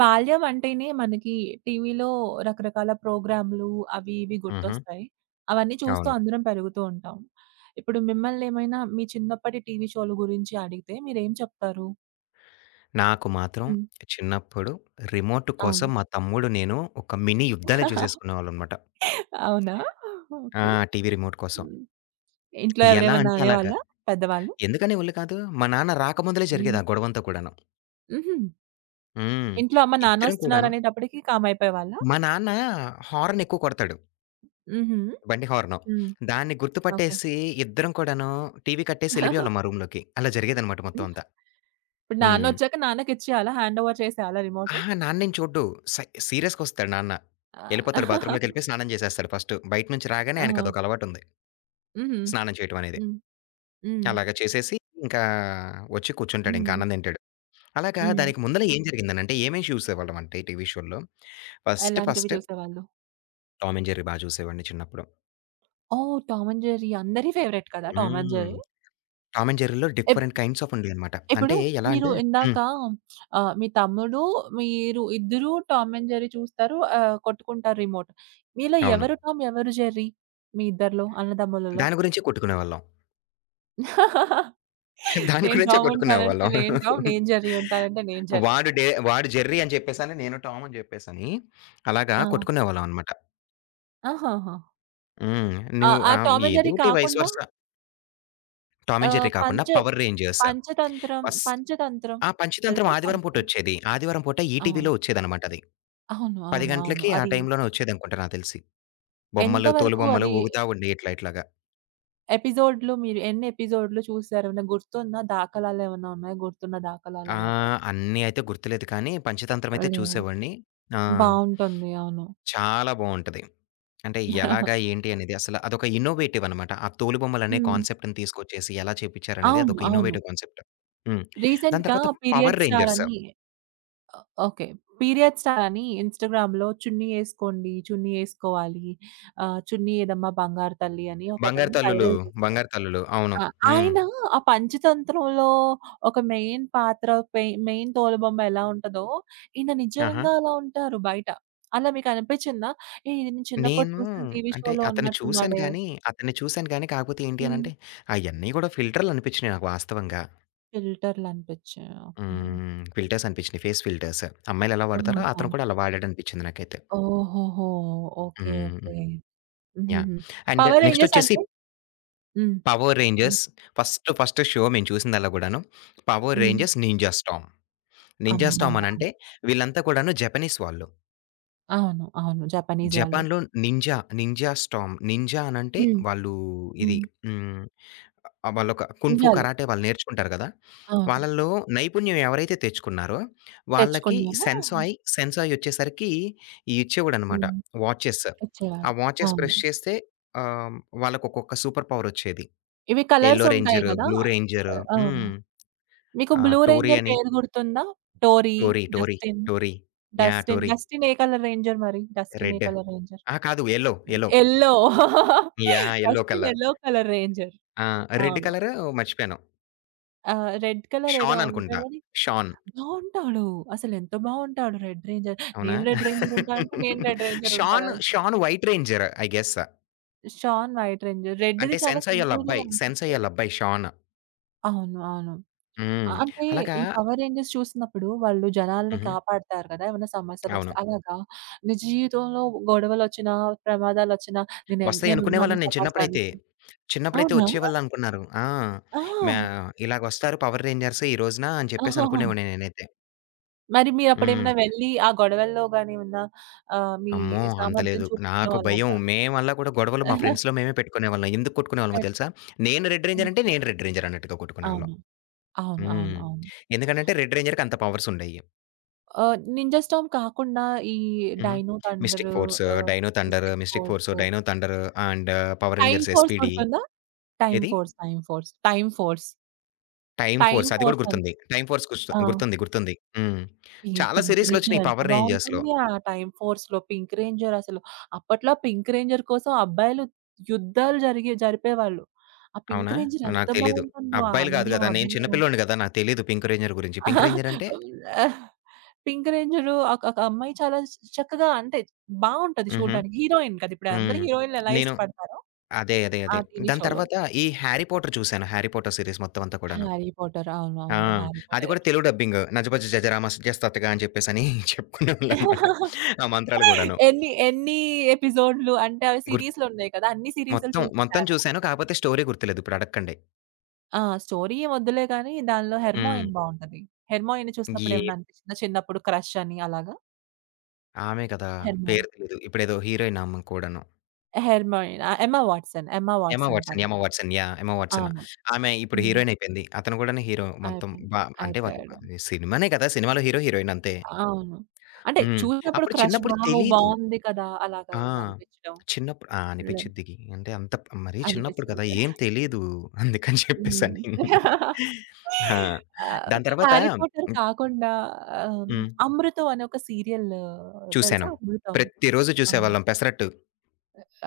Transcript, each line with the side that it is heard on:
right: బాల్యం అంటేనే మనకి టీవీలో రకరకాల ప్రోగ్రామ్‌లు అవి ఇవి
left: హుహు.
right: గుర్తొస్తాయి. అవన్నీ చూస్తూ
left: అవును.
right: అందరం పెరుగుతూ ఉంటాం. ఇప్పుడు మిమ్మల్ని ఏమైనా మీ చిన్నప్పటి టీవీ షో‌లు గురించి అడిగితే మీరేం చెప్తారు?
left: నాకు మాత్రం
right: హ్మ్.
left: చిన్నప్పుడు రిమోట్ కోసం
right: అవును.
left: మా తమ్ముడు, నేను ఒక మినీ యుద్ధాలే చేసేసుకునేవాళ్ళమనమాట.
right: అవునా?
left: ఆ!
right: ఓకే.
left: టీవీ రిమోట్ కోసం.
right: హ్మ్. ఇంట్లో
left: ఎలా
right: ఎవరేమన్నా
left: అంటే అలాగా.
right: అనేవాళ్ళా పెద్దవాళ్ళు?
left: ఎందుకనే ఒళ్ళు కాదు. మా నాన్న రాకముందలే
right: హ్మ్.
left: జరిగేది ఆ గొడవంతా కూడాను.
right: హుహు.
left: హ్మ్.
right: ఇంట్లో అమ్మ, నాన్న
left: ఇద్దరం కూడాను
right: వస్తున్నారనేటప్పటికి కామ్ అయిపోయేవాళ్ళా?
left: మా నాన్న హార్న్ ఎక్కువ కొడతాడు.
right: హుహు.
left: బండి హార్ను.
right: హ్మ్.
left: దాన్ని
right: ఓకే.
left: గుర్తుపట్టేసి ఇద్దరం కూడాను టీవీ కట్టేసి ఎళ్ళిపోయేవాళ్ళం మా రూమ్‌లోకి. అలా జరిగేదనమాట మొత్తం అంతా.
right: ఇప్పుడు
left: హ్మ్.
right: నాన్నొచ్చాక నాన్నకిచ్చేయాలా? హ్యాండ్ ఓవర్ చేసేయాలా రిమోట్?
left: అహా! నాన్నేం చూడ్డు. సై సీరియస్‌గొస్తాడు నాన్న.
right: ఆ!
left: యెళ్ళిపోతాడు ఓకే. బాత్రూమ్‌లోకెళ్ళిపోయి స్నానం జేసేస్తాడు ఫస్ట్. బయట నుంచి రాగానే
right: ఆహా!
left: ఆయనకదొక అలవాటుంది.
right: హుహు.
left: స్నానం చేయటం అనేది.
right: హ్మ్. హ్మ్.
left: అలాగా చేసేసి ఇంకా వచ్చి కూర్చుంటాడింకా
right: హ్మ్.
left: అన్నం తింటాడు. అలాగా
right: హ్మ్.
left: దానికి ముందల ఏం జరిగిందనంటే ఏమేమి చూసేవాళ్ళమంటే టీవీ షో‌ల్లో ఫస్ట్
right: ఎలాంటివి
left: ఫస్ట్
right: చూసేవాళ్ళు?
left: 'టామ్ అండ్ జెర్రీ' బా చూసేవాడిని చిన్నప్పుడు.
right: ఓహ్! 'టామ్ అండ్ జెర్రీ' అందరి ఫేవరెట్ కదా! 'Tom and
left: hmm.
right: Jerry'.
left: 'Tom and జెర్రీలో'
right: ఇప్
left: డిఫరెంట్ కైండ్స్ ఆఫ్ ఉండేయనమాట.
right: ఇప్పుడు
left: అంటే ఎలా
right: మీరు
left: అంటే
right: ఇందాక
left: హ్మ్.
right: మీ తమ్ముడు, మీరు ఇద్దరూ 'టామ్ అండ్ జెర్రీ' చూస్తారు. కొట్టుకుంటారు రిమోట్. మీలో
left: అవును.
right: ఎవరు టామ్, ఎవరు జెర్రీ? మీ ఇద్దరిలో అన్నదమ్ములలో?
left: దాని గురించే కొట్టుకునేవాళ్ళం. దాని
right: నేను
left: గురించే
right: టామ్ ఉంటానంటే
left: కొట్టుకునేవాళ్ళం.
right: నేను టామ్, నేను జెర్రీ ఉంటానంటే నేను జెర్రీ అంట.
left: వాడు జెర్రీ అని చెప్పేసని, నేను టామ్ అని చెప్పేసని అలాగా
right: ఆ!
left: కొట్టుకునేవాళ్ళం అనమాట.
right: ఆహాహా!
left: హ్మ్.
right: ఆ!
left: నువ్వు
right: ఆ 'టామ్ అండ్ జెర్రీ'
left: ఏదోటి వైస్
right: కాకుండా
left: versa. Tom and
right: ah,
left: Jerry కాకుండా
right: పంచ
left: power rangers
right: Panchatantra,
left: first
right: Panchatantra
left: ఆ! పంచతంత్రం
right: తెలుసా?
left: ఆదివారం
right: పంచతంత్రం.
left: పూటొచ్చేది. ఆదివారం పూట
right: ఆ!
left: ఈటీవీలో వచ్చేదనమాట అది.
right: అవును.
left: 10
right: అవును. అవును.
left: గంటలకి ఆ
right: అది
left: టైంలోనే వచ్చేదనుకుంటా నాకు తెలిసి.
right: ఎంత
left: బొమ్మలు,
right: వరకు
left: తోలుబొమ్మలు
right: అది
left: ఊగుతా ఉండి ఇట్లా ఇట్లాగా.
right: ఎపిసోడ్‌లు మీరు ఎన్ని ఎపిసోడ్‌లు చూసారు? ఏమైనా గుర్తుందా? దాఖలాలేమన్నా ఉన్నాయా? గుర్తున్న దాఖలాలలాగా?
left: అన్నీ అయితే గుర్తులేదు కానీ పంచతంత్రం అయితే
right: లేవా?
left: చూసేవాడిని. ఆ!
right: బావుంటుంది. అవును.
left: చాలా బావుంటది. అంటే ఎలాగా? ఏంటి అనేది అసల అదొక ఇన్నోవేటివ్ అనమాట. ఆ తోలుబొమ్మలనే
right: హ్మ్.
left: కాన్సెప్ట్‌ని తీసుకొచ్చేసి ఎలా చేపిచ్చారనేది
right: అవును.
left: అదొక
right: అవును.
left: Innovative concept. హ్మ్. దాని
right: రీసెంట్‌గా
left: తర్వాత 'పవర్
right: పీరియడ్స్ స్టార్
left: రేంజర్స్'
right: అని ఓ ఓకే. పీరియడ్స్ అని ఇన్‌స్టాగ్రామ్‌లో చున్నీ యేసుకోండి, చున్నీ యేసుకోవాలి, చున్నీ ఏదమ్మా బంగారు తల్లి అని
left: 'బంగారు
right: ఒకతన్ని
left: తల్లులు'
right: వైరల్ చేశారు.
left: 'బంగారు తల్లులు' అవును.
right: ఆ!
left: హ్మ్.
right: ఆయన ఆ పంచతంత్రంలో ఒక మెయిన్ పాత్ర పె మెయిన్ తోలుబొమ్మ ఎలా ఉంటదో, ఈయన
left: ఆహా!
right: నిజంగా అలా ఉంటారు బయట. అలా మీకు అనిపించిందా? ఏయ్! ఇది నేను చిన్నప్పుడు
left: నేను
right: చూసిన టీవీ
left: అంటే
right: షోలో
left: అతన్ని చూసాను
right: ఉన్నట్టున్నాడే?
left: గానీ, అతన్ని చూసాను గానీ కాకపోతే ఏంటి
right: హ్మ్.
left: అనంటే, అయన్నీ గూడా ఫిల్టర్‌లు అనిపిచ్చినియి నాకు వాస్తవంగా.
right: ఫిల్టర్‌లు అనిపించాయి. ఓకే.
left: హ్మ్. ఫిల్టర్స్ అనిపిచ్చినియి. Face filters. అమ్మాయిలెలా వాడతారో
right: ఆహా!
left: అతను కూడా అలా వాడాడనిపిచ్చింది నాకైతే.
right: ఓహోహో! ఓకే.
left: హ్మ్.
right: ఓకే.
left: యాహ్!
right: హుహుహు.
left: అండ్
right: 'పవర్ రేంజర్స్'
left: నెక్స్టొచ్చేసి
right: అంటే హ్మ్.
left: 'Power
right: hmm.
left: Rangers' first first show మేము చూసిందల్లా గూడాను 'power
right: hmm.
left: Rangers ninja storm'. 'Ninja
right: అమ్మ
left: స్టార్మ్'
right: బాబోయ్!
left: అనంటే వీళ్ళంతా కూడాను జపనీస్ వాళ్ళు.
right: అవును. అవును. జపనీస్ వాళ్ళు.
left: జపాన్‌లో నింజా, నింజా స్టార్మ్ నింజా అనంటే
right: హ్మ్.
left: వాళ్ళు ఇది
right: హ్మ్.
left: హ్మ్. వాళ్ళొక కుంఫు,
right: నింజాలు.
left: కరాటే వాళ్ళు నేర్చుకుంటారు గదా!
right: అవును.
left: వాళ్ళలో నైపుణ్యం ఎవరైతే తెచ్చుకున్నారో వాళ్ళకి
right: తెచ్చుకున్నారు.
left: సెన్సాయ్, సెన్సాయ్ వచ్చేసరికి ఈ ఇచ్చేవాడనమాట
right: హ్మ్.
left: వాచెస్. ఆ
right: ఇచ్చేవాడు.
left: వాచెస్
right: అవును.
left: ప్రెస్ చేస్తే ఆహ్, వాళ్ళకొక్కొక్క సూపర్ పవర్ వచ్చేది.
right: ఇవి కలర్స్
left: యెల్లో
right: ఉంటాయి
left: రేంజర్,
right: కదా!
left: బ్లూ రేంజర్
right: ఆ!
left: హ్మ్.
right: మీకు
left: ఆ!
right: బ్లూ
left: 'టోరీ'
right: రేంజర్
left: అని.
right: పేరు గుర్తుందా? Tori,
left: 'Tori, Tori,
right: Dustin.
left: Tori'
right: Dustin,
left: 'Tori'
right: Dustin ఏ కలర్ రేంజర్ మరి? డస్టిన్ ఏ
left: రెడ్.
right: Colour ranger?
left: ఆ! కాదు yellow, yellow.
right: Yellow.
left: Yellow
right: Dustin
left: colour.
right: Yellow colour ranger.
left: ఆ! రెడ్
right: అవును.
left: కలరు మర్చిపోయాను.
right: రెడ్ కలర్ ఏదో
left: 'షాన్' అనుకుంటా.
right: ఉంటాడు.
left: 'షాన్'
right: బావుంటాడు. అసలెంత బావుంటాడు 'రెడ్ రేంజర్'.
left: అవునా?
right: నేను 'రెడ్ రేంజర్' ఉంటా అంటే, నేను 'రెడ్ రేంజర్'
left: 'షాన్'
right: ఉంటానని చెప్పి.
left: 'Shane' white ranger I guess.
right: 'Shane white ranger' రెడ్‌ది
left: అంటే
right: చాలా
left: సెన్సాయ్ ఆళ్ళ
right: సింపుల్‌గానే
left: అబ్బాయి. సెన్సాయ్
right: ఉంటుంది.
left: ఆళ్ళ అబ్బాయి 'షాన్.'
right: అవును. అవును.
left: హ్మ్.
right: అంటే
left: అలాగా
right: ఈ 'పవర్ రేంజర్స్' చూసినప్పుడు వాళ్ళు జనాల్ని
left: హుహు.
right: కాపాడతారు కదా! ఏమైనా సమస్యలొస్తే.
left: అవును.
right: అలాగా నీ జీవితంలో గొడవలొచ్చినా, ప్రమాదాలొచ్చినా నేనే
left: వస్తాయి
right: నేనున్నాను
left: అనుకునేవాళ్ళని నేను చిన్నప్పుడైతే.
right: సమాజానికి.
left: చిన్నప్పుడైతే
right: అవునా?
left: వచ్చేవాళ్ళనుకున్నారు. ఆ!
right: ఆ!
left: మ్యా ఇలాగొస్తారు 'పవర్ రేంజర్స్' ఈ రోజున అని చెప్పేసి
right: ఆహాహా!
left: అనుకునేవాడిని నేనైతే.
right: మరి మీరప్పుడేమైనా
left: హ్మ్.
right: వెళ్లి ఆ గొడవల్లో గాని ఏమన్నా మీ
left: అమ్మో! అంత
right: సామర్థ్యం
left: లేదు.
right: చూపించడం
left: నాకు భయం.
right: అలాగా?
left: మేమల్లా కూడా గొడవలు మా ఫ్రెండ్స్‌లో మేమే పెట్టుకునేవాళ్ళం. ఎందుకు కొట్టుకునేవాళ్ళమో
right: పెట్టారా?
left: తెలుసా? నేను రెడ్ రేంజర్ అంటే
right: అవును.
left: నేను రెడ్ రేంజర్ అన్నట్టుగా కొట్టుకునేవాళ్ళం.
right: అవును. అవును.
left: హ్మ్.
right: అవును.
left: ఎందుకనంటే రెడ్ రేంజర్‌కి అంత పవర్స్ ఉండేయి.
right: 'నింజా స్టార్మ్' కాకుండా ఈ
left: హుహు.
right: 'Dino Thunder'
left: Mystic Force,
right: ah,
left: Dino Thunder,
right: 'Mystic
left: Mystic
right: Force',
left: Force, Dino Thunder and Power
right: 'Time
left: Rangers
right: Force'
left: SPD.
right: గుర్తుందా? 'టైమ్
left: ఏది?
right: Force', 'time force', 'time force',
left: time
right: 'time
left: force అది కూడా
right: force' అని
left: గుర్తుంది. Time force
right: ఆ!
left: గుర్తుంది. గుర్తుంది. హ్మ్.
right: పింక్
left: చాలా
right: 'పింక్ రేంజర్'
left: సీరీస్‌లొచ్చినాయి
right: ఎంత
left: పవర్ రేంజర్స్‌లో.
right: బావుంటుంది. ఆ 'టైమ్ ఫోర్స్‌లో' 'పింక్ రేంజర్' అసలు అప్పట్లో 'పింక్ రేంజర్' కోసం అబ్బాయిలు యుద్ధాలు జరిగే జరిపేవాళ్ళు. ఆ 'పింక్
left: అవునా?
right: రేంజర్' ఎంత
left: నాకు తెలీదు.
right: బావుంటుందో. ఆ
left: అబ్బాయిలు కాదు
right: అందం,
left: కదా! నేను చిన్న
right: అభినయం.
left: పిల్లోడిని కదా! నాకు తెలీదు పింక్ రేంజర్ గురించి. పింక్ రేంజర్ అంటే
right: 'పింక్ రేంజరు' ఒక ఒక అమ్మాయి చాలా స్ చక్కగా అంటే బావుంటది
left: హుహు.
right: చూడ్డానికి. హీరోయిన్ కదా! ఇప్పుడు అందరూ
left: హ్మ్.
right: హీరోయిన్‌లు ఎలా
left: నేను
right: ఇష్టపడతారో
left: అదే. అదే.
right: ఆ
left: అదే.
right: టీవీ
left: దాని
right: షోలో.
left: తర్వాత ఈ 'హ్యారీ పాటర్' చూసాను. 'హ్యారీ పాటర్' సీరీస్ మొత్తం అంతా కూడాను.
right: 'హ్యారీ పాటర్'
left: ఆ!
right: అవునవును. 'హ్యారీ
left: అది
right: పాటర్'
left: కూడా తెలుగు డబ్బింగ్ 'నజబజ జజరామ సజస్తతగా' అని చెప్పేసని చెప్పుకునేవాళ్ళనమాట. ఆ మంత్రాలు గూడాను.
right: ఎన్ని ఎన్ని ఎపిసోడ్‌లు అంటే అవి
left: గుర్
right: సీరీస్‌లున్నాయి కదా! అన్ని సీరీస్‌లు
left: మొత్తం, మొత్తం
right: చూసేసారా?
left: చూసాను. కాకపోతే స్టోరీ గుర్తులేదు. ఇప్పుడు అడక్కండి.
right: ఆ! స్టోరీ ఏం వద్దులే గానీ దానిలో
left: హ్మ్.
right: హెర్మాయిన్ బావుంటది. హెర్మాయిన్ చూసినప్పుడు
left: ఏ
right: ఏమన్నా అనిపించిందా చిన్నప్పుడు క్రష్ అని అలాగా?
left: ఆమె కదా!
right: హెర్మాయిన్.
left: పేరు తెలీదు. ఇప్పుడేదో హీరోయిన్ ఆమె కూడాను.
right: హెర్మాయిన్. ఆ! Emma Watson. Emma
left: 'Emma
right: Watson
left: Watson',
right: తను.
left: 'Emma Watson' yeah! 'Emma Watson.'
right: అవును.
left: ఆమె ఇప్పుడు
right: హ్మ్.
left: హీరోయిన్ అయిపోయింది. అతను కూడాను హీరో మొత్తం
right: అయిపోయింది.
left: బా అంటే వాళ్ళు
right: అయిపోయాడు.
left: అది సినిమానే కదా! సినిమాలో హీరో, హీరోయిన్ అంతే.
right: అవును. అంటే
left: హ్మ్.
right: చూసినప్పుడు
left: అప్పుడు
right: క్రష్
left: చిన్నప్పుడు
right: వావ్!
left: తెలీదు.
right: బావుంది కదా! అలాగా
left: ఆ!
right: ఏమైనా అనిపించడం?
left: చిన్నప్పుడు ఆ!
right: లే
left: అనిపిచ్చిద్ది. అంటే అంత మరీ చిన్నప్పుడు కదా!
right: అనిపించింది.
left: ఏం తెలీదు. అందుకని చెప్పేసని.
right: హ్మ్.
left: ఆ!
right: ఆహ్,
left: దాని తర్వాత
right: 'హ్యారీ పాటర్' కాకుండా ఆహ్,
left: హ్మ్.
right: 'అమృతం' అనే ఒక సీరియల్ తెలుసా
left: చూసాను.
right: 'అమృతం'?
left: ప్రతిరోజు
right: అమ్
left: చూసేవాళ్ళం 'పెసరట్టు.'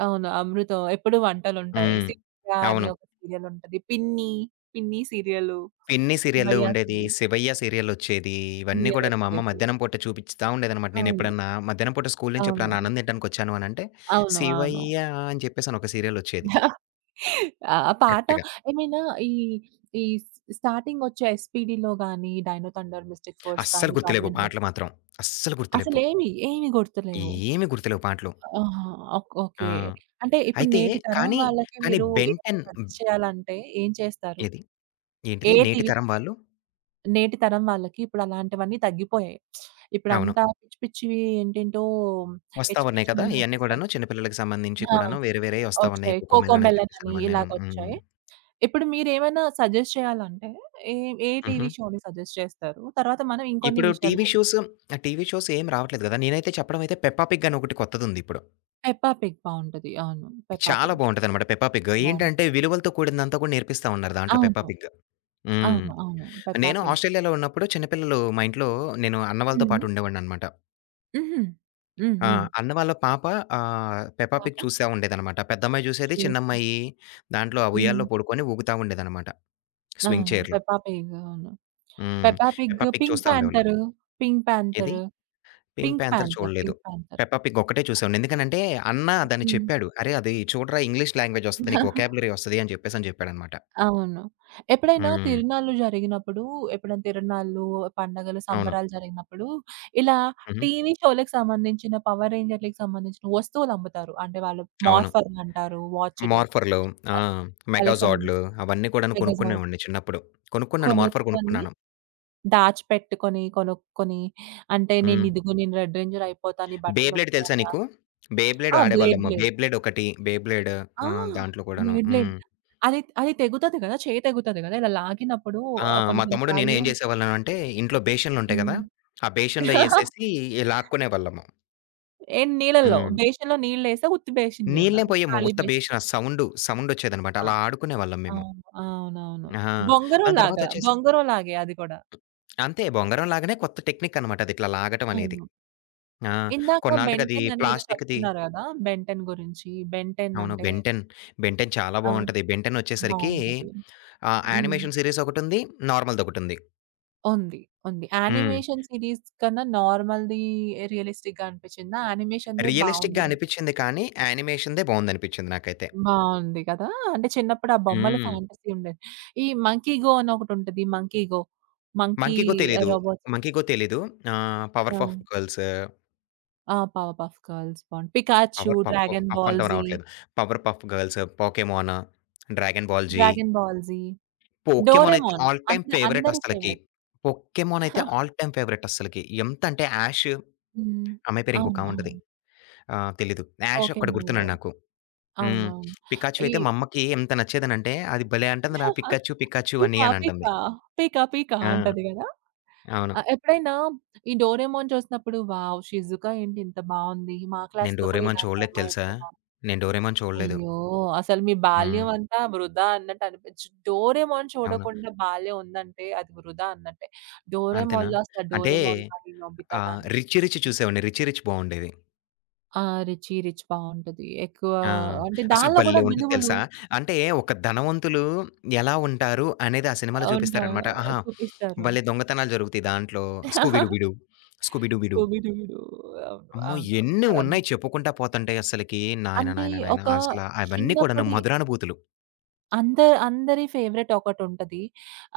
right: అవును. 'అమృతం' ఎప్పుడు వంటలుంటాయి.
left: హ్మ్.
right: 'సిరియా' అని
left: అవును.
right: ఒక సీరియల్ ఉంటది. 'పిన్ని', 'పిన్ని' సీరియలు,
left: 'పిన్ని' సీరియల్
right: 'శివయ్య'
left: ఉండేది.
right: సీరియల్,
left: 'శివయ్య' సీరియలొచ్చేది. ఇవన్నీ
right: సీరియల్
left: కూడాను మా అమ్మ
right: వచ్చేది.
left: మధ్యాహ్నం పూట చూపిస్తా ఉండేదనమాట.
right: అవును.
left: నేనెప్పుడన్నా మధ్యాహ్నం పూట స్కూలు నుంచి
right: అవును.
left: ఎప్పుడన్నా అన్నం తినడానికొచ్చాను అనంటే
right: అవును. అవును.
left: 'శివయ్య' అని చెప్పేసని ఒక సీరియలొచ్చేది
right: ఆ! పాట
left: కరెక్ట్‌గా.
right: ఏమైనా ఈ, ఈ స్టార్టింగొచ్చే 'ఎస్పీడీలో' గాని, 'డైనో థండర్', 'మిస్టిక్ ఫోర్స్'
left: అస్సలు
right: కానీ, 'టామ్
left: గుర్తులేవు
right: అండ్
left: పాటలు
right: జెర్రీ'
left: మాత్రం. అస్సలు గుర్తులేవు.
right: అసలేమి, ఏమి ఏమి గుర్తులేవు.
left: ఏమి గుర్తులేవు పాటలు.
right: ఆహా!
left: ఆ!
right: ఓకే. అంటే ఇప్పుడు
left: అయితే
right: నేటి తరం
left: కానీ,
right: వాళ్ళకి
left: కానీ,
right: మీరు
left: 'బెన్
right: ఏమైనా
left: 10'
right: సజెస్ట్ చేయాలంటే ఏం చేస్తారు?
left: ఏది? ఏంటిది?
right: ఏ
left: నేటి
right: టీవీ షో
left: తరం వాళ్ళు
right: నేటి తరం వాళ్ళకి ఇప్పుడలాంటివన్నీ తగ్గిపోయాయి.
left: అవును.
right: ఇప్పుడంతా పిచ్చి పిచ్చివి ఏంటేంటో,
left: వస్తా
right: ఎచ్చి
left: ఉన్నాయి కదా!
right: పిచ్చివన్నీ
left: ఇయన్నీ
right: వచ్చేసాయి.
left: కూడాను చిన్న పిల్లలకి సంబంధించి
right: ఆ!
left: కూడాను వేరే వేరేయి వస్తా ఉన్నాయి.
right: వచ్చాయి.
left: 'కోకోమెలన్' అని
right: 'కోకోమెలన్'
left: చెప్పేసి
right: అని
left: అవన్నీను. హ్మ్.
right: ఇలాగొచ్చాయి. ఇప్పుడు మీరేమైనా సజెస్ట్ చేయాలంటే, ఏ ఏ
left: హుహు.
right: టీవీ షోని సజెస్ట్ చేస్తారు? తర్వాత మనం ఇంకొన్ని
left: ఇప్పుడు
right: విషయాల
left: టీవీ
right: గురించి
left: షోస్ ఆ టీవీ షోస్ ఏం రావట్లేదు కదా! నేనైతే చెప్పడం అయితే 'పెప్పా పిగ్' అని ఒకటి కొత్తదుందిప్పుడు.
right: 'పెప్పా పిగ్' బావుంటది. అవును. 'పెప్పా
left: చాలా
right: పిగ్'
left: బావుంటదనమాట 'పెప్పా పిగ్'.
right: బావుంటది.
left: ఏంటంటే విలువలతో కూడిందంతా కూడా నేర్పిస్తా ఉన్నారు దాంట్లో 'పెప్పా
right: అవును.
left: పిగ్'. హ్మ్.
right: అవును. అవును. 'పెప్పా
left: నేను
right: పిగ్'.
left: ఆస్ట్రేలియాలో ఉన్నప్పుడు చిన్న పిల్లలు మా ఇంట్లో నేను అన్న వాళ్ళతో
right: హ్మ్.
left: పాటు ఉండేవాడిననమాట.
right: హుహు. హ్మ్.
left: ఆ!
right: హ్మ్.
left: అన్న వాళ్ళ పాప 'పెప్పా పిగ్'
right: పాప
left: చూస్తా ఉండేదనమాట. పెద్దమ్మాయి చూసేది,
right: చూస్తుంది.
left: చిన్నమ్మాయి దాంట్లో ఆ ఉయ్యాల్లో
right: హ్మ్.
left: పడుకొని ఊగుతా ఉండేదనమాట. స్వింగ్
right: అవును.
left: చైర్‌లో.
right: 'పెప్పా పిగ్' అవును.
left: హ్మ్.
right: 'Peppa Pig',
left: 'Peppa Pig'
right: 'Pink
left: చూస్తా ఉండేవాళ్ళం.
right: పాంథర్', 'పింక్
left: ఏది
right: Panther',
left: 'Pink
right: 'Pink
left: Panther'
right: Panther',
left: చూడలేదు.
right: 'Pink Panther'.
left: 'పెప్పా పిగ్' ఒక్కటే చూసాం. ఎందుకనంటే అన్న దాన్ని చెప్పాడు. "అరేయ్! అది చూడరా ఇంగ్లీష్ లాంగ్వేజ్ ఒస్తది. నీకు
right: హ్మ్.
left: వొకాబులరీ ఒస్తది" అని చెప్పేసని చెప్పాడనమాట.
right: అవును. ఎప్పుడైనా
left: హ్మ్.
right: తిరునాళ్ళు జరిగినప్పుడు, ఎప్పుడైనా తిరునాళ్ళు, పండగలు,
left: అవును.
right: సంబరాలు జరిగినప్పుడు ఇలా
left: హుహు.
right: టీవీ షో‌లకి సంబంధించిన, పవర్ రేంజర్‌లకి సంబంధించిన వస్తువులమ్ముతారు. అంటే వాళ్ళు
left: అవును.
right: మార్ఫర్‌లంటారు, వాచులు
left: మార్ఫర్‌లు ఆ!
right: ఆహ్, వాళ్ళకి
left: మెగాజార్డ్‌లు
right: సంబంధించి
left: అవన్నీ కూడాను
right: మెగాజాయిన్
left: కొనుక్కునేవాడిని చిన్నప్పుడు. కొనుక్కున్నాను. మార్ఫర్
right: కొనుక్కొని,
left: కొనుక్కున్నాను.
right: దాచిపెట్టుకొని, కొనుక్కొని అంటే
left: హ్మ్.
right: నేనిదిగో నేను రెడ్ రేంజర్ అయిపోతా, నీ
left: బే
right: బటన్
left: బ్లేడ్ తెలుసా
right: నొక్కుతావా
left: నీకు? బే బ్లేడ్
right: ఆ! బ్లేడ్,
left: ఆడేవాళ్ళమ్మ.
right: బ్లేడ్.
left: బే బ్లేడ్ ఒకటి, బే బ్లేడ్
right: ఆ!
left: దాంట్లో కూడాను.
right: Blade, blade.
left: హ్మ్.
right: అది అది తెగుతది గదా! చేయి తెగుతది గదా! ఇలా లాగినప్పుడు
left: ఆ!
right: కొన్ని
left: మా
right: కొన్ని
left: తమ్ముడు నేను
right: సార్లు
left: ఏం జేసేవాళ్ళమంటే, ఇంట్లో బేషన్లుంటాయి గదా!
right: హ్మ్.
left: ఆ బేషన్‌లో యేసేసి ఈ లాక్కునేవాళ్ళము.
right: ఏం నీళ్ళల్లో
left: హ్మ్.
right: బేషన్‌లో నీళ్ళేసా? ఉత్తి బేషన్‌లోనా?
left: నీళ్ళే పోయము.
right: ఖాళీ
left: ఉత్త
right: బేషన్.
left: బేషన్ ఆ సౌండు, సౌండొచ్చేదనమాట.
right: ఆ!
left: అలా ఆడుకునేవాళ్ళం మేము.
right: అవును. అవునవును.
left: ఆ!
right: బొంగరం
left: దాని
right: లాగా.
left: తర్వాతొచ్చేసి
right: బొంగరం లాగే అది కూడా.
left: అంతే బొంగరం లాగానే కొత్త టెక్నికనమాట అది ఇట్లా లాగటం అనేది.
right: అవును.
left: ఆ!
right: ఇందాక 'బెన్
left: కొన్నాళ్ళకది
right: టెన్' అని ఏదో
left: ప్లాస్టిక్‌ది
right: చెప్తున్నారు గదా! 'బెన్ టెన్' గురించి. 'బెన్ టెన్'
left: అవును.
right: అంటే
left: 'బెన్ టెన్', 'బెన్ టెన్' చాలా
right: ఆ!
left: బావుంటది. 'బెన్ టెన్' వచ్చేసరికి
right: బావుంటది. హ్మ్.
left: యానిమేషన్ సీరీస్ ఒకటుంది, నార్మల్‌దొకటుంది.
right: ఉంది. ఉంది.
left: హ్మ్.
right: యానిమేషన్ సీరీస్ కన్నా నార్మల్‌ది రియలిస్టిక్‌గా అనిపిచ్చిందా? యానిమేషన్‌దే
left: రియలిస్టిక్‌గా
right: బావుంది అని
left: అనిపిచ్చింది కానీ, యానిమేషన్‌దే బావుందనిపిచ్చింది నాకైతే.
right: బావుంది కదా! అంటే చిన్నప్పుడు ఆ బొమ్మలు
left: హ్మ్.
right: ఫ్యాంటసీ ఉండేది. ఈ 'మంకీ గో' అని ఒకటుంటది. 'Monkey go'. మంకీ
left: 'మంకీ‌కో' తెలీదు.
right: రోబోట్.
left: 'మంకీ‌కో' తెలీదు.
right: ఆ!
left: 'పవర్ పఫ్ గర్ల్స్',
right: ఆ! పవర్ పఫ్ గర్ల్స్ బావుంది. 'Pikachu',
left: 'Powerpuff
right: 'Dragon
left: 'Puff'
right: Ball
left: అంటం
right: జీ',
left: రావట్లేదు. 'Powerpuff girls', 'Pokemon', 'Dragon Ball Z',
right: 'Dragon Ball Z',
left: 'Pokemon' అయితే
right: 'డోరేమోన్'
left: ఆల్ టైమ్ ఫేవరెట్
right: అందరి
left: అస్సలకి.
right: ఫేవరెట్.
left: 'పోకెమోన్' అయితే ఆల్ టైమ్ ఫేవరెట్ అస్సలకి. ఎంతంటే 'యాష్'
right: హ్మ్.
left: అమ్మాయి పేరు
right: అవును.
left: ఇంకొకామె ఉంటది.
right: అవును.
left: తెలీదు. 'యాష్' ఒక్కడు గుర్తున్నాడు
right: 'పోకెమాన్‌లో'
left: నాకు. హ్మ్.
right: అవునవును.
left: 'పికాచు'
right: ఈ
left: అయితే మా అమ్మకి ఎంత నచ్చేదనంటే, అది భలే అంటందిరా 'పికాచు పికాచు' అని
right: 'పీకా
left: అని అంటంది.
right: పీకా, పీకా పీకా'
left: ఆ!
right: అంటది గదా!
left: అవును.
right: ఆ! ఎప్పుడైనా ఈ 'డోరేమోన్' చూసినప్పుడు వావ్! షిజుకా ఏంటి ఇంత బావుంది. మా
left: నేను
right: క్లాస్‌లో కూడా
left: 'డోరేమోన్'
right: ఇలాంటి
left: చూడలేదు
right: అమ్మాయి
left: తెలుసా?
right: ఉంటే బావుండు
left: నేను 'డోరేమోన్' చూడలేదు.
right: అయ్యో! అసలు మీ
left: హ్మ్.
right: బాల్యం అంతా వృధా అన్నట్టు అనిపించి 'డోరేమోన్'
left: అవును.
right: చూడకుండా బాల్యం ఉందంటే అది వృధా అన్నట్టే.
left: అంతేనా?
right: 'డోరేమోన్‌లో' అసలు
left: అంటే
right: 'డోరేమోన్' కానీ, 'నోబితా' కానీ
left: 'రిచ్ రిచ్' చూసేవాడిని. 'రిచ్ రిచ్' బావుండేది.
right: ఆ! 'రిచీ రిచ్' బావుంటది. ఎక్కువ
left: ఆ!
right: అంటే
left: అసలు
right: దానిలో కూడా
left: భలే! ఉంటది
right: విలువలు
left: తెలుసా? అంటే ఒక ధనవంతులు ఎలా ఉంటారు అనేది ఆ సినిమాలో
right: ఉంటా
left: చూపిస్తారనమాట. ఆహా!
right: చూపిస్తారు.
left: భలే దొంగతనాలు జరుగుతాయి దాంట్లో. 'Scooby Dooby Doo', 'Scooby Dooby Doo'
right: 'Scooby Dooby Doo' అవును.
left: అమ్మో!
right: అవును.
left: ఎన్ని
right: ఆహ్,
left: ఉన్నాయి చెప్పుకుంటా పోతుంటే అస్సలకి. నాయన,
right: అంటే
left: నాయన, నాయన
right: ఒక
left: అసల అవన్నీ కూడాను
right: చిన్నప్పటి
left: మధురానుభూతులు.
right: అంద అందరి ఫేవరెట్ ఒకటుంటది.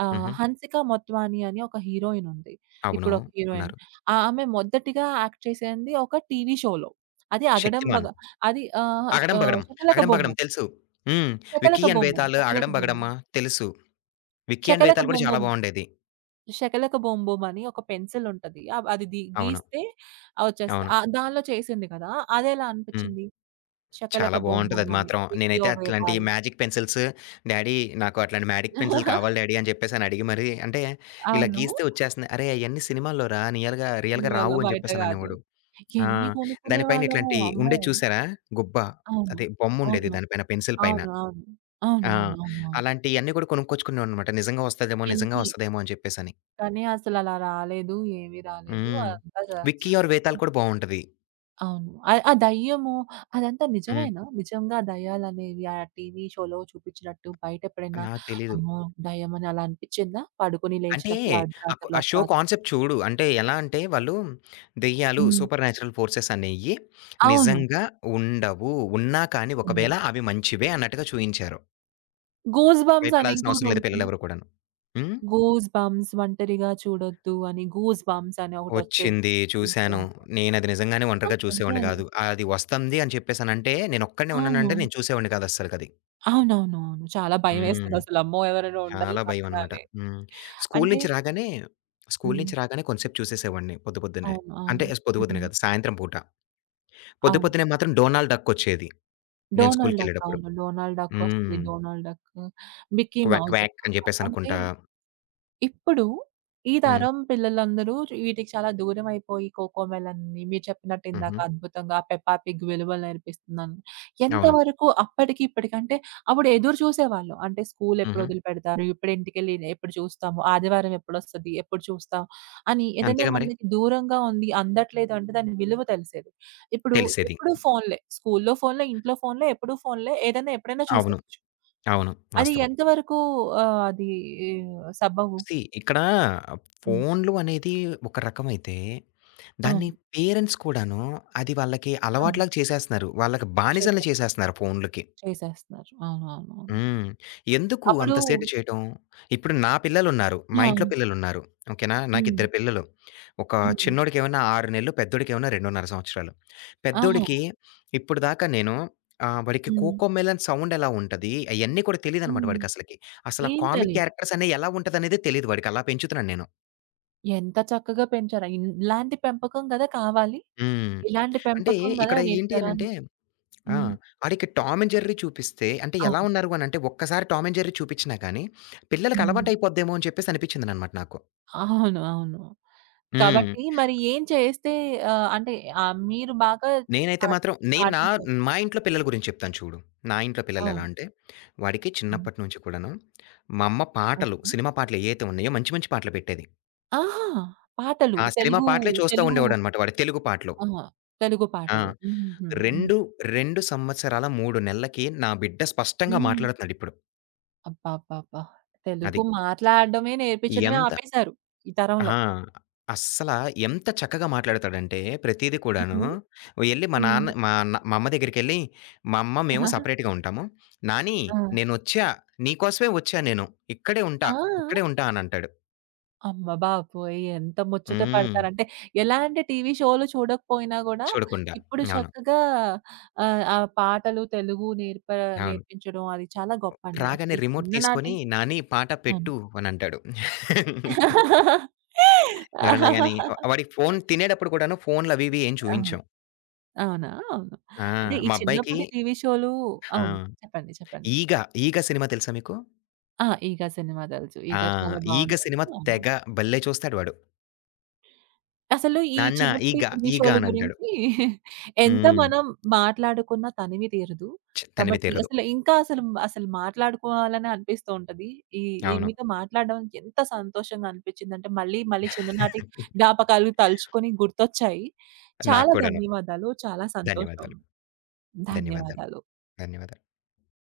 left: హుహు.
right: 'హన్సిక మొత్వాని' అని ఒక హీరోయిన్ ఉంది.
left: అవును.
right: ఇప్పుడు ఒక హీరోయిన్.
left: ఉన్నారు.
right: ఆమె మొదటిగా యాక్ట్ చేసింది ఒక టీవీ షోలో. అది
left: 'శక్తిమాన్.'
right: 'అగడంబగ' అది ఆహ్,
left: 'అగడం
right: ఆహ్,
left: బగడం'. 'అగడం బగడం' తెలుసు. హ్మ్.
right: 'శకలక
left: 'విక్కీ అండ్
right: బొమ్మం',
left: వేతాలు',
right: 'శకలక
left: 'అగడం
right: బొమ్మం',
left: బగడమ్మా' తెలుసు. 'విక్కీ అండ్
right: 'శకలక
left: వేతాలు' కూడా చాలా
right: బొమ్మం',
left: బావుండేది.
right: 'శకలక బొంబొం' అని ఒక పెన్సిల్ ఉంటది. అది ది
left: అవును.
right: గీస్తే వచ్చేస్తది.
left: అవును.
right: దానిలో చేసింది కదా! అదెలా
left: హ్మ్.
right: అనిపిచ్చింది? 'శకలక
left: చాలా
right: బొంబొం'
left: బావుంటదది
right: అని
left: మాత్రం.
right: 'విక్కీ
left: నేనైతే
right: ఓ
left: అట్లాంటి
right: వేతాల్'
left: మ్యాజిక్ పెన్సిల్స్ డ్యాడీ నాకు అట్లాంటి మ్యాజిక్ పెన్సిల్ కావాలి డ్యాడీ అని చెప్పేసని అడిగి మరి అంటే ఇలా
right: అవును.
left: గీస్తే వచ్చేస్తుంది. అరే! అయన్నీ సినిమాల్లోరా రియల్‌గా
right: సినిమాలో
left: రావు అని
right: బయట గాదు.
left: చెప్పేసననేవాడు. ఆ!
right: ఎన్ని
left: దాని పైన
right: కొనుక్కునేవాళ్ళమో
left: ఇట్లాంటి
right: అమ్మో!
left: ఉండేది చూసారా? గుబ్బ.
right: అవును.
left: అదే బొమ్ముండేది
right: అవును.
left: దాని పైన పెన్సిల్ పైన.
right: అవును. అవును.
left: ఆ!
right: అవునవునవునవును.
left: అలాంటియన్నీ కూడా కొనుక్కొచ్చుకునేవాడిననమాట. నిజంగా వస్తదేమో, నిజంగా
right: ఎన్ని
left: వస్తదేమో అని చెప్పేసని.
right: కానీ అసలలా రాలేదు. ఏమి రాలేదు.
left: హ్మ్.
right: అంతా జ
left: 'విక్కీ ఔర్ వేతాల్'
right: ఇప్
left: కూడా బావుంటది.
right: అవును. ఆ ఆ దయ్యము అదంతా
left: హ్మ్.
right: నిజమేనా? నిజంగా దయ్యాలనేవి ఆ టీవీ షోలో చూపిచ్చినట్టు బయటెప్పుడైనా
left: నాకు తెలీదు.
right: అమ్మో! దయ్యమని అలా అనిపిచ్చిందా? పడుకొని
left: అంటే
right: లేచినప్పుడు అర్ధరాత్రులు,
left: ఆ షో
right: అపరాత్రులు?
left: కాన్సెప్ట్ చూడు. అంటే ఎలా అంటే వాళ్ళు దెయ్యాలు,
right: హ్మ్.
left: సూపర్ న్యాచురల్ ఫోర్సెస్ అనేయి
right: అవును.
left: నిజంగా ఉండవు. ఉన్నా కానీ ఒకవేళ
right: ఉండవు.
left: అవి మంచివే అన్నట్టుగా చూయించారు.
right: గూస్ బంప్స్ అని
left: భయపడాల్సిన అవసరం లేదు
right: ఇంకోటుంటది.
left: పిల్లలెవరు కూడాను. హ్మ్.
right: గూస్ బంప్స్ ఒంటరిగా చూడొద్దు అని గూస్ బంప్స్ అని ఒకటొచ్చేది.
left: వచ్చింది.
right: గ్రీన్
left: చూసాను.
right: కలర్‌లో.
left: నేనది నిజంగానే
right: ఆ!
left: ఒంటరిగా చూసేవాడిని
right: దెయ్యాలు.
left: గాదు. అది వస్తంది అని చెప్పేసనంటే నేనొక్కడినే
right: అవును.
left: ఉన్నానంటే నేను చూసేవాడిని కాదస్సలకది.
right: అవునవునవును. చాలా
left: హ్మ్.
right: భయమేస్తదసలు. అమ్మో! ఎవరైనా ఉండాలి
left: చాలా
right: పక్కన
left: భయమనమాట.
right: అని.
left: హ్మ్. స్కూలు
right: అంటే
left: నుంచి రాగానే స్కూలు
right: హ్మ్.
left: నుంచి రాగానే కొంతసేపు చూసేసేవాడిని పొద్దు పొద్దున్నే.
right: అవును.
left: అంటే
right: అవును.
left: పొద్దు పొద్దున్నే
right: హ్మ్.
left: కాదు, సాయంత్రం పూట. పొద్దు
right: అవును.
left: పొద్దున్నే మాత్రం డోనాల్డ్ డక్ ఒచ్చేది. నేను
right: డోనాల్డ్ డక్
left: స్కూలుకెళ్ళేటప్పుడు.
right: అవును. డోనాల్డ్ డక్ వస్తది.
left: హ్మ్.
right: Donald Duck, Mickey
left: Quack
right: Mouse.
left: Quack అని
right: అంటే
left: జెప్పేసనుకుంటా.
right: ఇప్పుడు ఈ
left: హ్మ్.
right: తరం పిల్లలందరూ వీటికి చాలా దూరం అయిపోయి కోకోమెలన్‌ని మీరు చెప్పినట్టు ఇందాక
left: హుహు.
right: అద్భుతంగా పెప్పా పిగ్ విలువలు నేర్పిస్తుందని.
left: అవును.
right: ఎంతవరకు అప్పటికి ఇప్పటికి అంటే అప్పుడు ఎదురు చూసేవాళ్ళు. అంటే స్కూల్ ఎప్పుడు
left: హుహు.
right: వదిలిపెడతారు? ఎప్పుడు ఇంటికెళ్ళి ఎప్పుడు చూస్తాము? ఆదివారం ఎప్పుడొస్తది? ఎప్పుడు చూస్తాం? అని ఏదైనా
left: అంతేగా మరి.
right: మనకి దూరంగా ఉంది అందట్లేదు అంటే దాని విలువ తెలిసేది. ఇప్పుడు
left: తెలిసేది.
right: ఎప్పుడు ఫోన్‌లే. స్కూల్‌లో ఫోన్‌లే, ఇంట్లో ఫోన్‌లే, ఎప్పుడు ఫోన్‌లే. ఏదైనా ఎప్పుడైనా
left: అవును.
right: చూసేయొచ్చు.
left: అవును.
right: అది
left: వాస్తవం.
right: ఎంతవరకు అది ఆ, సబబు?
left: సీ ఇక్కడ
right: హ్మ్.
left: ఫోన్లు అనేది ఒక రకమైతే,
right: అవును.
left: దాన్ని పేరెంట్స్ కూడాను అది వాళ్ళకి
right: అవును.
left: అలవాటులాగా చేసేస్తున్నారు. వాళ్ళకి బానిసలను
right: చేసేస్
left: చేసేస్తున్నారు ఫోన్లుకి.
right: చేసేస్తున్నారు. అవును. అవును. అవును.
left: హ్మ్. ఎందుకు
right: అప్పుడు
left: అంత సేటు చేయటం? ఇప్పుడు నా పిల్లలున్నారు. మా ఇంట్లో
right: ఆ!
left: పిల్లలున్నారు. ఓకేనా?
right: హ్మ్.
left: నాకిద్దరు పిల్లలు. ఒక
right: హ్మ్.
left: చిన్నోడికేమన్నా 6 నెలలు, పెద్దోడికేమన్నా 2.5 సంవత్సరాలు.
right: ఆహా!
left: పెద్దోడికి ఇప్పుడు దాకా నేను వాడికి
right: హ్మ్.
left: 'కోకోమెలన్' సౌండ్ ఎలా ఉంటది, అయన్నీ కూడా తెలీదనమాట
right: హ్మ్.
left: వాడికసలకి. అసల
right: ఏం
left: కామిక్
right: తెలీదు.
left: క్యారెక్టర్స్ అనేయి ఎలా ఉంటదనేదే తెలీదు వాడికి. అలా పెంచుతున్నాను నేను.
right: ఎంత చక్కగా పెంచారో. ఇలాంటి పెంపకం కదా కావాలి.
left: హ్మ్.
right: ఇలాంటి
left: అంటే
right: పెంపకం కదా
left: ఇక్కడ
right: నేటి
left: ఏంటి అనంటే
right: తరానికి.
left: ఆ!
right: హ్మ్.
left: ఆడికి 'టామ్ అండ్ జెర్రీ' చూపిస్తే అంటే ఎలా
right: అవును.
left: ఉన్నారు అనంటే ఒక్కసారి 'టామ్ అండ్ జెర్రీ' చూపించినా గాని, పిల్లలకి
right: హ్మ్.
left: అలవాటైపోద్దేమో అని చెప్పేసి అనిపించిందనమాట నాకు.
right: అవును. అవును.
left: హ్మ్.
right: కాబట్టి మరి ఏం చేస్తే అంటే మీరు బాగా
left: నేనైతే
right: పాటి
left: మాత్రం నేను నా
right: పాటించారు.
left: మా ఇంట్లో పిల్లల గురించి చెప్తాను చూడు. నా ఇంట్లో పిల్లలు ఎలా
right: అవును.
left: అంటే, వాడికి
right: హ్మ్.
left: చిన్నప్పటి నుంచి కూడాను మా అమ్మ పాటలు,
right: ఓకే.
left: సినిమా పాటలు ఏయైతే ఉన్నాయో మంచి మంచి పాటలు పెట్టేది.
right: ఆహా! పాటలు.
left: ఆ సినిమా
right: తెలుగు
left: పాటలే చూస్తా
right: తెలుగు
left: ఉండేవాడనమాట వాడు తెలుగు పాటలు.
right: ఆహా! తెలుగు
left: ఆ!
right: పాటలు. హుహుహు. హ్మ్.
left: 2, 2 సంవత్సరాల 3 నెలలకి నా బిడ్డ స్పష్టంగా
right: హ్మ్.
left: మాట్లాడుతున్నాడిప్పుడు.
right: అబ్బబ్బబ్బా!
left: అది.
right: తెలుగు మాట్లాడడమే నేర్పించడమే
left: ఎంత
right: ఆపేశారు ఈ తరంలో.
left: ఆ! అస్సల ఎంత చక్కగా మాట్లాడతాడంటే ప్రతీది కూడాను,
right: హ్మ్.
left: ఎళ్లి మా
right: హ్మ్.
left: నాన్న మా అన్న మా అమ్మ దగ్గరికెళ్లి, మా అమ్మ మేము సెపరేట్‌గా ఉంటాము. నాని
right: ఆ!
left: నేనొచ్చా, నీకోసమే వచ్చా నేను. ఇక్కడే
right: ఆ!
left: ఉంటా, ఇక్కడే ఉంటా అనంటాడు.
right: అమ్మ బాబోయ్! ఎంత ముచ్చట
left: హ్మ్.
right: పడతారంటే, ఎలాంటి టీవీ షోలు చూడకపోయినా గూడా,
left: చూడకుండా.
right: ఇప్పుడు
left: అవును.
right: చక్కగా ఆ పాటలు తెలుగు నేర్ప
left: అవును.
right: నేర్పించడం అది చాలా గొప్పండి.
left: రాగానే
right: అసలు ఈ
left: రిమోట్
right: చిన్ననాటి
left: తీసుకొని నాని పాట
right: అవును.
left: పెట్టు అనంటాడు. ఎవరన్నా గాని వాడికి ఫోను తినేటప్పుడు కూడాను ఫోన్‌లవి ఇవి ఏం
right: ఆ!
left: చూయించం.
right: అవునా? అవును.
left: ఆ!
right: అంటే ఈ
left: మా అబ్బాయికి
right: చిన్నప్పటి టీవీ షోలు అవును.
left: ఆ!
right: చెప్పండి. చెప్పండి.
left: 'ఈగ', 'ఈగ' సినిమా తెలుసా మీకు?
right: ఆ! 'ఈగ' సినిమా తెలుసు.
left: ఆ!
right: 'ఈగ' చాలా
left: 'ఈగ'
right: బావుంటుంది.
left: సినిమా
right: అవును.
left: తెగ భలే చూస్తాడు వాడు.
right: అసలు ఈ
left: నాన్న
right: చిన్నప్పటి
left: ఈగ,
right: టీవీ
left: ఈగ
right: షోల
left: అనంటాడు.
right: గురించి ఎంత
left: హ్మ్.
right: మనం మాట్లాడుకున్నా తనివి తీరదు.
left: చ్ తనివి
right: కాబట్టి
left: తీరదు.
right: అసలు ఇంకా అసలు అసలు మాట్లాడుకోవాలని అనిపిస్తూ ఉంటది. ఈ ఈ
left: అవును.
right: మీతో మాట్లాడడం ఎంత సంతోషంగా అనిపించిందంటే మళ్ళీ మళ్ళీ చిన్ననాటి జ్ఞాపకాలు తలుచుకొని గుర్తొచ్చాయి.
left: నాకు
right: చాలా
left: కూడాను.
right: ధన్యవాదాలు. చాలా సంతోషం.
left: ధన్యవాదాలు. ధన్యవాదాలు.
right: ధన్యవాదాలు.
left: ధన్యవాదాలు.